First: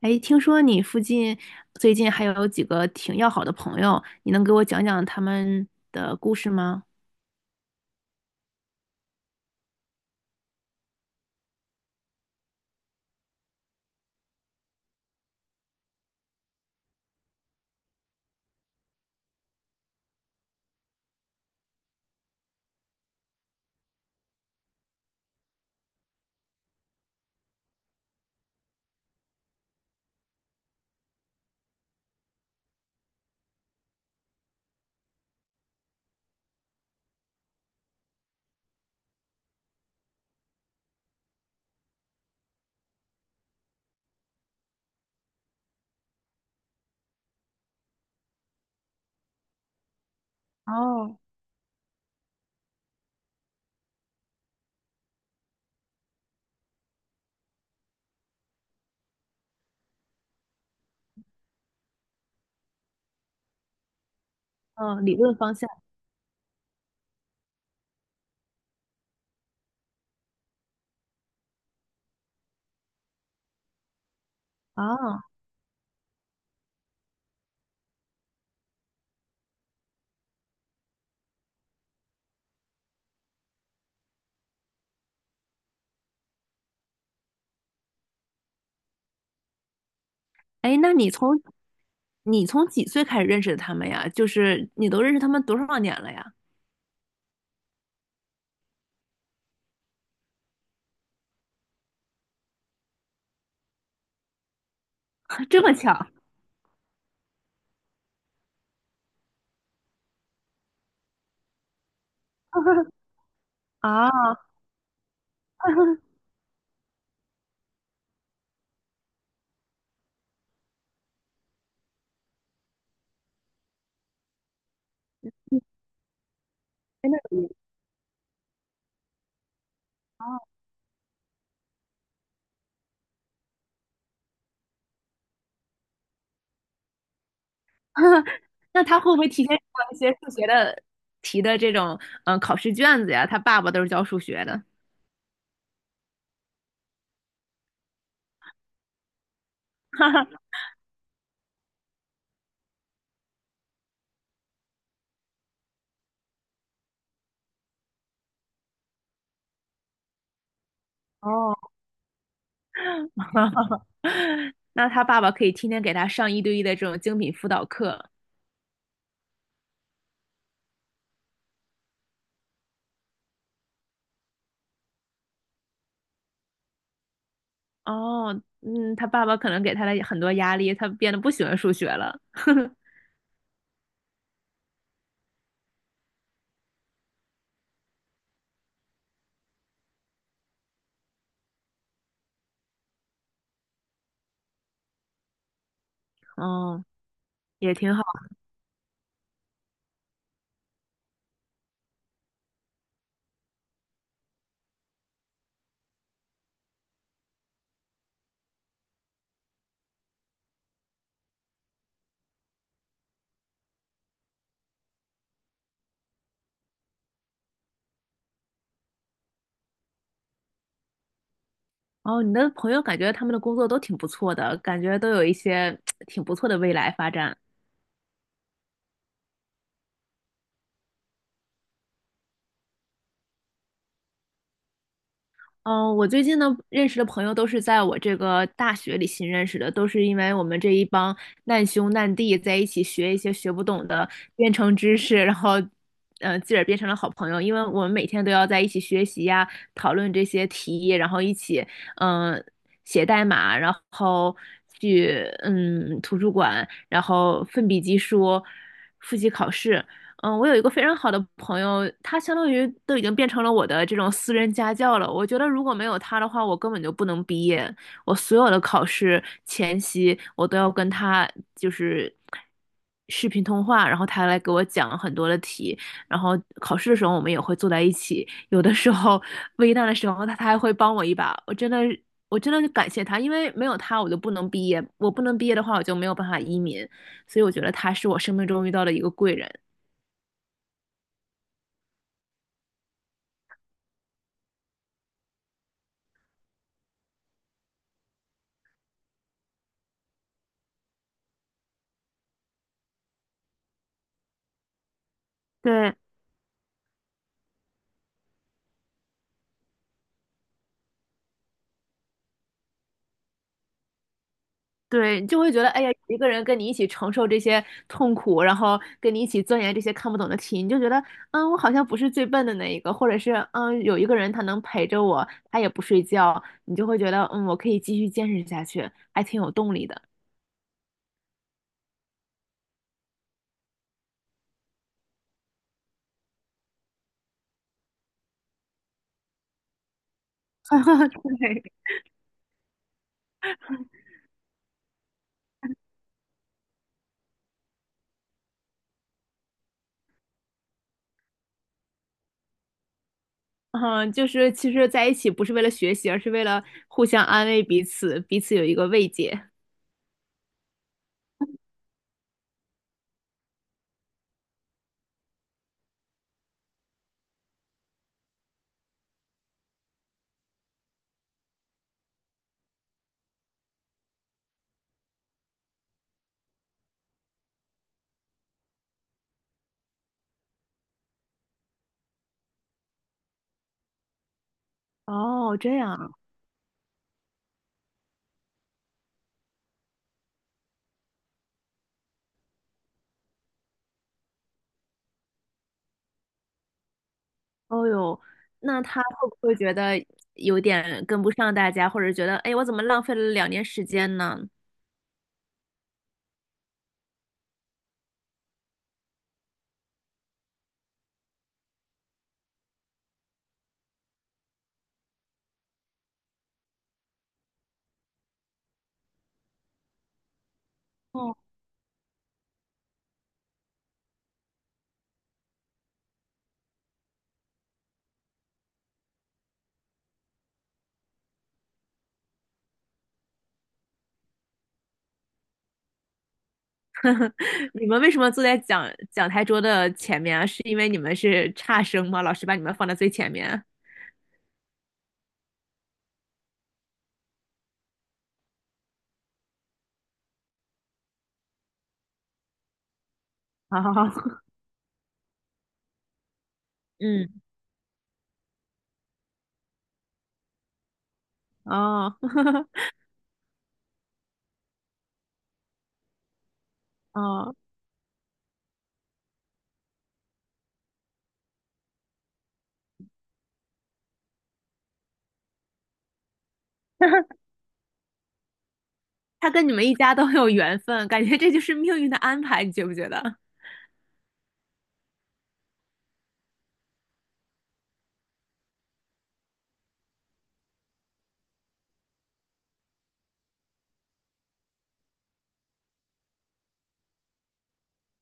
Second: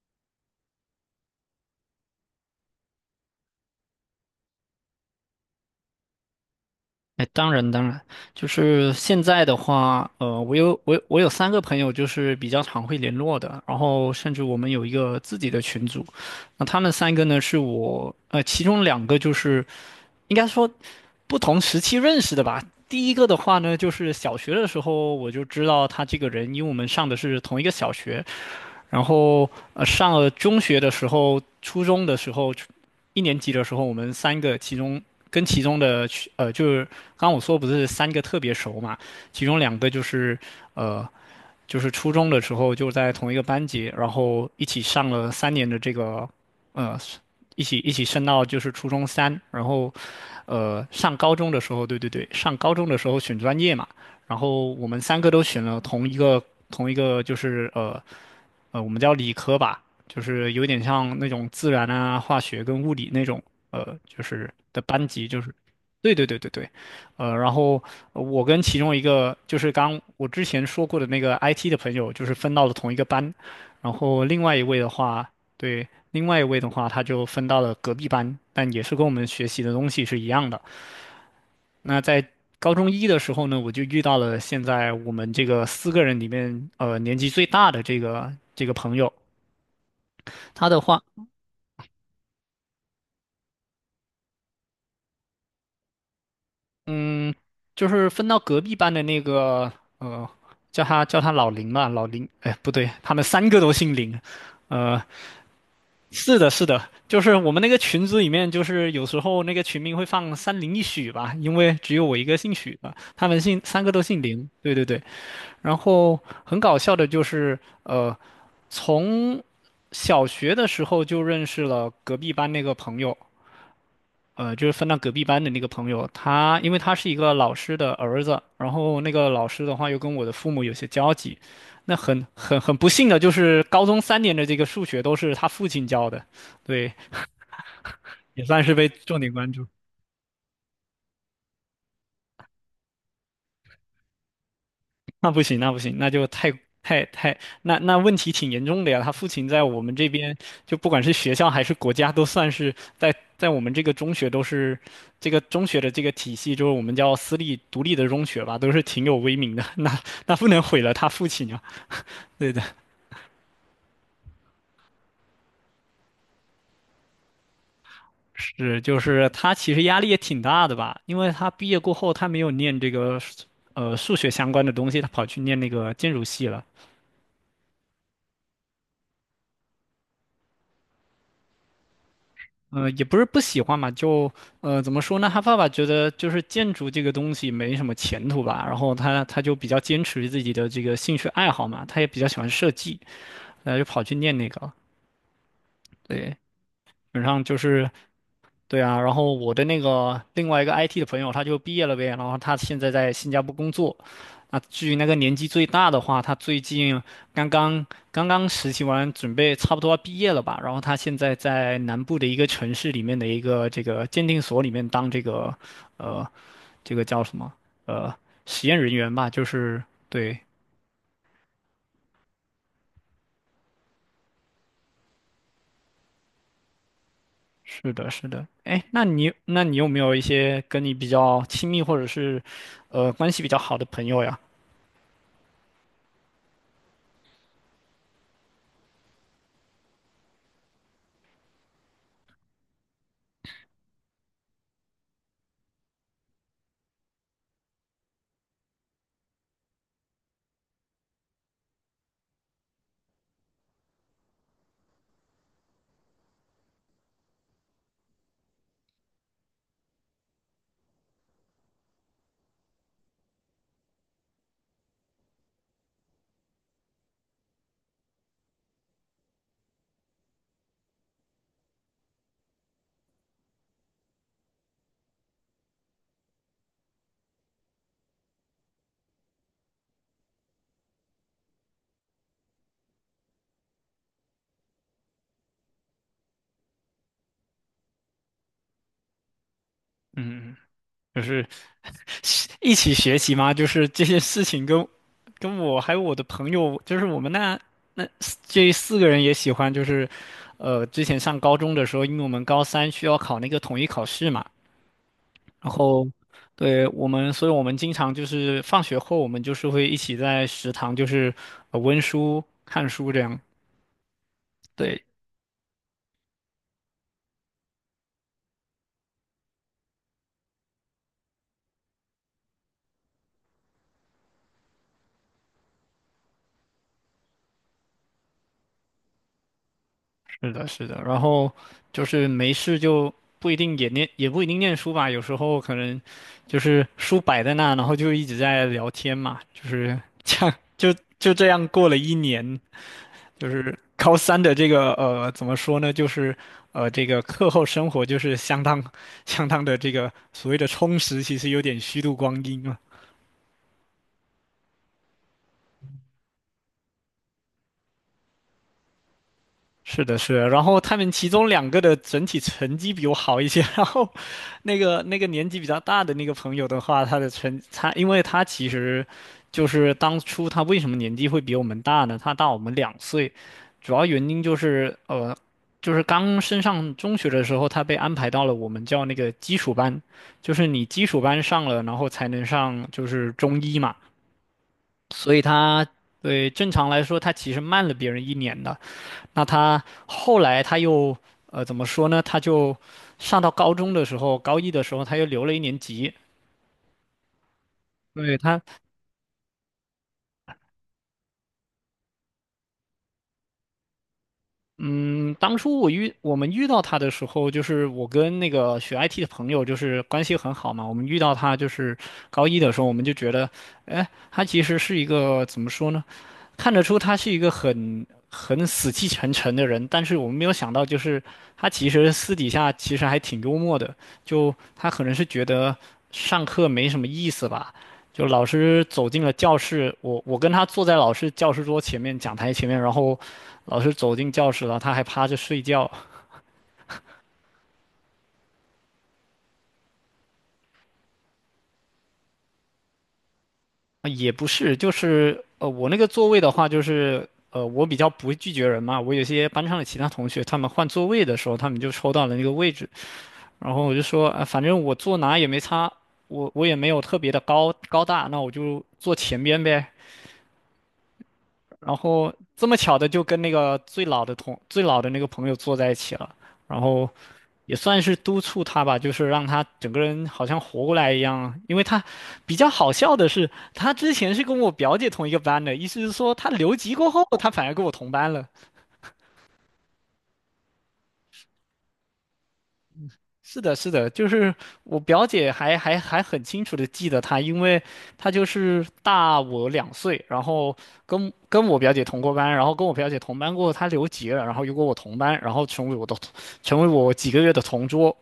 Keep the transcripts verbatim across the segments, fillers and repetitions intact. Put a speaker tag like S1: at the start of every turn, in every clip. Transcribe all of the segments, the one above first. S1: 哎，听说你附近最近还有几个挺要好的朋友，你能给我讲讲他们的故事吗？
S2: 哎，当然当然，就是现在的话，呃，我有我有我有三个朋友，就是比较常会联络的，然后甚至我们有一个自己的群组，那他们三个呢是我，呃，其中两个就是应该说不同时期认识的吧。第一个的话呢，就是小学的时候我就知道他这个人，因为我们上的是同一个小学，然后呃，上了中学的时候，初中的时候，一年级的时候，我们三个其中跟其中的呃，就是刚刚我说不是三个特别熟嘛，其中两个就是呃就是初中的时候就在同一个班级，然后一起上了三年的这个，呃，一起一起升到就是初中三，然后，呃，上
S1: 哦，
S2: 高中的时候，对对对，上高中的时候选专业嘛，然后我们三个都选了同一个同一个就是呃呃，我们叫理科吧，就是有点像那种自然啊、化学跟物理那种呃，就是的
S1: 嗯，
S2: 班
S1: 理
S2: 级，
S1: 论
S2: 就是
S1: 方向。
S2: 对对对对对，呃，然后呃我跟其中一个就是刚我之前说过的那个 I T 的朋友，就是分到了同一个班，然后另外一位的
S1: 啊。
S2: 话，对，另外一位的话，他就分到了隔壁班，但也是跟我们学习的东西是一样的。那在高中一的时候呢，我就遇到了现在我们这个四个人里面，呃，年纪最大的这个这个朋友，他
S1: 哎，
S2: 的
S1: 那
S2: 话，
S1: 你从你从几岁开始认识的他们呀？就是你都认识他们多少年了呀？
S2: 嗯，就是分到隔壁班的那个，呃，叫他叫他老林吧，老林，哎，不对，他们三个都姓林，呃，
S1: 这么巧
S2: 是的，是的，就是我们那个群组里面，就是有时候那个群名会放三零一许吧，因为只有我一个姓许 的，他们姓三个都
S1: 啊？
S2: 姓林。对对对，然后 很搞笑的就是，呃，从小学的时候就认识了隔壁班那个朋友，呃，就是分到隔壁班的那个朋友，他因为他是
S1: 真
S2: 一
S1: 的
S2: 个
S1: 有缘
S2: 老师的儿子，然后那个老师的话又跟我
S1: 哦
S2: 的父母有些交集，那很很很不幸的就是高中三年的这个数学都是他父亲教的，对。也算是
S1: 那
S2: 被
S1: 他会不
S2: 重
S1: 会
S2: 点
S1: 提
S2: 关
S1: 前
S2: 注。
S1: 做一些数学的题的这种嗯考试卷子呀？他爸爸都是教数学的。
S2: 那不行，那不行，那就太太太，那那问题挺严重的呀。他父亲在我们这边，就不管是学校还是国家，都算是在在我们这个中学都是这个中学的这个体系，就是我们叫私立独立的中学吧，都是挺有威名的。那那不能毁了他父亲啊。
S1: 哦。
S2: 对的，
S1: 那他爸爸可以天天给他上一对一的这种精品辅导课。
S2: 是就是他其实压力也挺大的吧，因为他毕业过后他没有念这个呃数学相关的东西，他跑去念那个建筑系了。
S1: 哦，嗯，他爸爸可能给他了很多压力，他变得不喜欢数学了。
S2: 呃，也不是不喜欢嘛，就呃，怎么说呢？他爸爸觉得就是建筑这个东西没什么前途吧，然后他他就比较坚持自己的这个兴趣爱好嘛，他也比较喜欢设计，然后就跑去念那个了对，基
S1: 哦，
S2: 本上就
S1: 也
S2: 是
S1: 挺好。
S2: 对啊，然后我的那个另外一个 I T 的朋友，他就毕业了呗，然后他现在在新加坡工作。那至于那个年纪最大的话，他最近刚刚刚刚实习完，准备差不多要毕业了吧。然后他现在在南部的一个城市里面的一个这个鉴定所里面当这个呃这个叫什么呃实验人员吧，就是对，
S1: 哦，你的朋友感觉他们的工作都挺不错的，感觉都有一些 挺不错的未来发展。
S2: 是的，是的。哎，那你那你有没有一些跟你比较亲密或者是呃关系比较好的朋友呀？
S1: 嗯，我最近呢认识的朋友都是在我这个大学里新认识的，都是因为我们这一帮难兄难弟在一起学一些学不懂的编程知识，然后，嗯、自个儿变成了好朋友。因为我们每天都要在一起学习呀，讨论这些题，然后一起，嗯、写代码，然后去，嗯，图书馆，然后奋笔疾书，复习考试。嗯，我有一个非常好的朋友，他相当于都已经变成了我的这种私人家教了。我觉得如果没有他的话，我根本就不能毕业。我所有的考试前夕，我都要跟他就是视频通话，然后他来给我讲很多的题。然后考试的时候，我们也会坐在一起。有的时候危难的时候，他他还会帮我一把。我真的，我真的感谢他，因为没有他，我就不能毕业。我不能毕业的话，我就没有办法移民。所以我觉得他是我生命中遇到的一个贵人。
S2: 嗯。就是 一起学习嘛，就是这些事情跟跟我还有我的朋友，就是我们那那四这四个人也喜欢，就是呃，之前上高中的时候，因为我们高三需要考那个统一考试嘛，然
S1: 对，
S2: 后对我们，所以我们经常就是放学后，我们就是会一起在食堂就是呃温书看书这样，对，
S1: 对，你就会觉得，哎呀，一个人跟你一起承受这些痛苦，然后跟你一起钻研这些看不懂的题，你就觉得，嗯，我好像不是最笨的那一个，或者是，嗯，有一个人他能陪着我，他也不睡觉，你就会觉得，嗯，我可以继续坚持下去，还挺有动力的。
S2: 是的，是的，然后就是没事就不一定也念，也不一定念书吧，有时候可能就是书摆在那，然后就一直在聊天嘛，就是这样，就 就这
S1: 对，
S2: 样过了一年，就是高三的这个呃，怎么说呢，就是呃，这个课后生活就是相当相当的这个所谓的充实，其实有点虚度光阴了。
S1: 嗯，就是其实在一起不是为了学习，而是为了互相安慰彼此，彼此有一个慰藉。
S2: 是的，是的，然后他们其中两个的整体成绩比我好一些，然后那个那个年纪比较大的那个朋友的话，他的成他，因为他其实就是当初他为什么年纪会比我们大呢？他大我们两岁，主要原因就是呃，就是刚升上中学的时候，他被安排到了我们叫那个基础班，就是你基础班上了，然后才能上就是中医嘛，所以
S1: 哦，这
S2: 他
S1: 样。
S2: 对正常来说他其实慢了别人一年的。那他后来他又呃怎么说呢？他就上到高中的时候，高一的时候他又留了一年级。
S1: 哦哟，
S2: 对他，
S1: 那他会不会觉得有点跟不上大家，或者觉得，哎，我怎么浪费了两年时间呢？
S2: 嗯，当初我遇我们遇到他的时候，就是我跟那个学 I T 的朋友就是关系很好嘛。我们遇到他就是高一的时候，我们就觉得，哎，他其实是一个怎么说呢？看得出他是一个很很死气沉沉的人，但是我们没有想到，就是
S1: 哦，
S2: 他其实私底下其实还挺幽默的。就他可能是觉得上课没什么意思吧，就老师走进了教室，我我跟他坐在老师教师桌前面、讲台前面，然后老师走进教室了，他还趴着睡觉。
S1: 你们为什么坐在讲讲台桌的前面啊？是因为你们是差生吗？老师把你们放在最前面？
S2: 啊也不是，就是呃，我那个座位的话，就是呃，我比较不会拒绝人嘛，我有些班上的其他同学，他们换座位的时候，他们就抽到了那个位置。然
S1: 好
S2: 后
S1: 好
S2: 我就
S1: 好，
S2: 说，啊，反正我坐哪也没差，我我也没有 特别的
S1: 嗯，
S2: 高高大，那我就坐前边呗。然
S1: 哦，
S2: 后这么 巧的就跟那个最老的同最老的那个朋友坐在一起了，然后
S1: 哦，
S2: 也算是督促他吧，就是让他整个人好像活过来一样。因为他比较好笑的是，他之前是跟我表姐同一个班的，意思是说他留级过后，他反而跟我同班了。
S1: 他跟你们一家都很有缘分，感觉这就是命运的安排，你觉不觉得？
S2: 是的，是的，就是我表姐还还还很清楚的记得她，因为她就是大我两岁，然后跟跟我表姐同过班，然后跟我表姐同班过后，她留级了，然后又跟我同班，然后成为我的同成为我几个月的同桌，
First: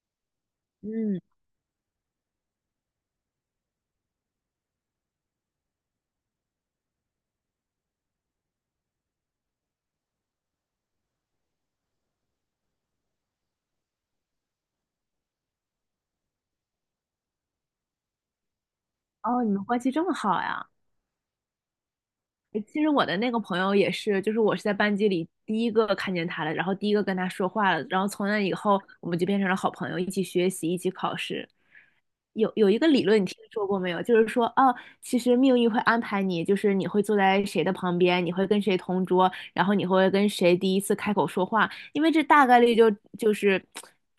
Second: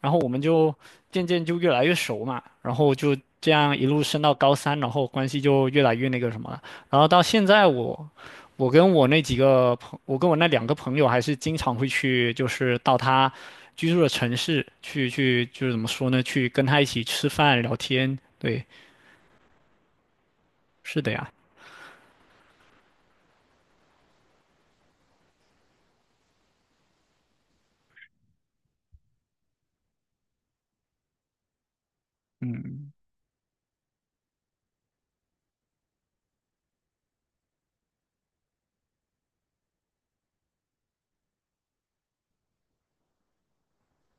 S2: 然后我们就
S1: 嗯，
S2: 渐渐就越来越熟嘛，然后就这样一路升到高三，然后关系就越来越那个什么了。然后到现在我，我跟我那几个朋，我跟我那两个朋友还是经常会去，就是到他居住的城市去去，就是怎么说呢，去跟他一起吃饭聊天。对，
S1: 哦，你们关系这么好呀？
S2: 是的呀。
S1: 其实我的那个朋友也是，就是我是在班级里第一个看见他的，然后第一个跟他说话了，然后从那以后我们就变成了好朋友，一起学习，一起考试。有有一个理论，你听说过没有？就是说，啊，其实命运会安排你，就是你会坐在谁的旁边，你会跟谁同桌，然后你会跟谁第一次开口说话，因为这大概率就就是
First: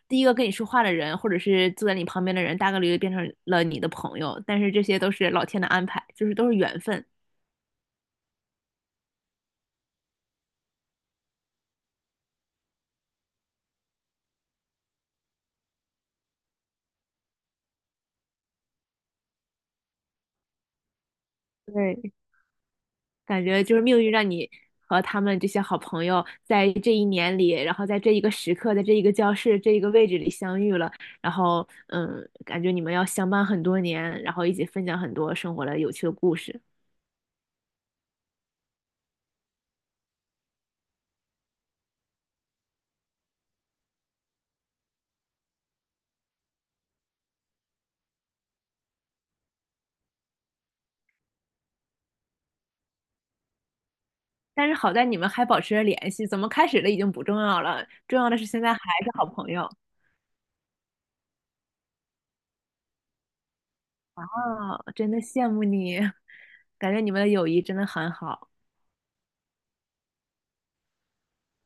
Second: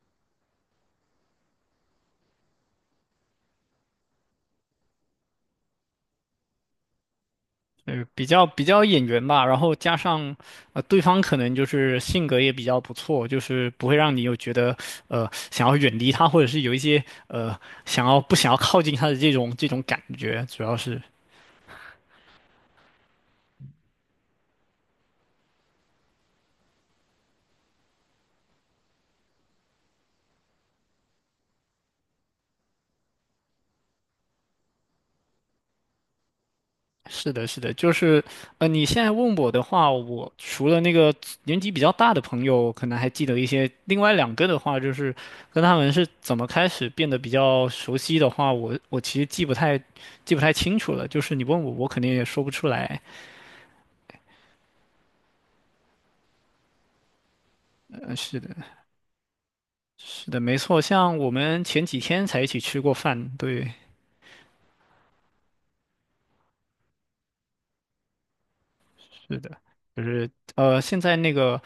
S1: 第一个跟你说话的人，或者是坐在你旁边的人，大概率就变成了你的朋友。但是这些都是老天的安排，就是都是缘分。
S2: 呃，比较比较眼缘吧，然后加上，呃，对方可能就是性格也比较不错，就是不会让你有觉得，呃，想要远离他，或者是有一些，呃，想要不想要靠近他的这种这种感觉，主要是。
S1: 对，感觉就是命运让你和他们这些好朋友在这一年里，然后在这一个时刻，在这一个教室、这一个位置里相遇了，然后嗯，感觉你们要相伴很多年，然后一起分享很多生活的有趣的故事。
S2: 是的，是的，就是，呃，你现在问我的话，我除了那个年纪比较大的朋友，可能还记得一些，另外两个的话，就是跟他们是怎么开始变得比较熟悉的话，我我其实记不太记不太清楚了，就是你问我，我肯定也说不出来。
S1: 但是好在你们还保持着联系，怎么开始的已经不重要了，
S2: 呃
S1: 重要的
S2: 是
S1: 是
S2: 的，
S1: 现在还是好朋友
S2: 是的，没错。像我们前几天才一起吃过饭，对，
S1: 啊，真的羡慕你，感觉你们的友谊真的很好。
S2: 是的，就是呃，现在那个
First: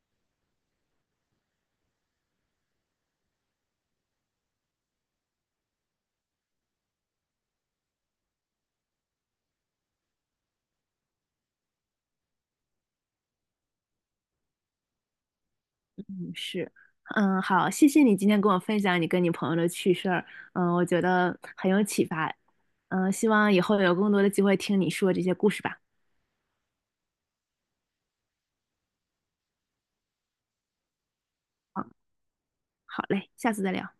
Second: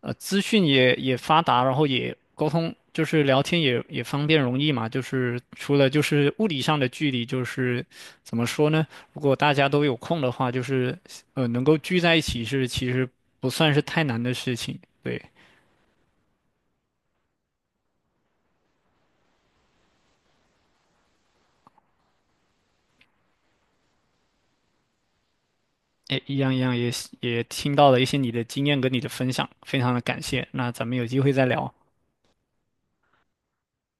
S2: 呃，资讯也也发达，然后也沟通，就是聊天也也方便容易嘛。就是除了就是物理上的距离，就是怎么说呢？如果大家都有空的话，就是呃，能够聚在一起是其实不算是太难的事情。对，
S1: 是，嗯，好，谢谢你今天跟我分享你跟你朋友的趣事儿，嗯，我觉得很有启发，嗯，希望以后有更多的机会听你说这些故事吧。
S2: 哎，一样一样也也听到了一些你的经验跟你的分享，非常的感谢。那咱们有机会再聊。
S1: 嗯，好嘞，下次再聊。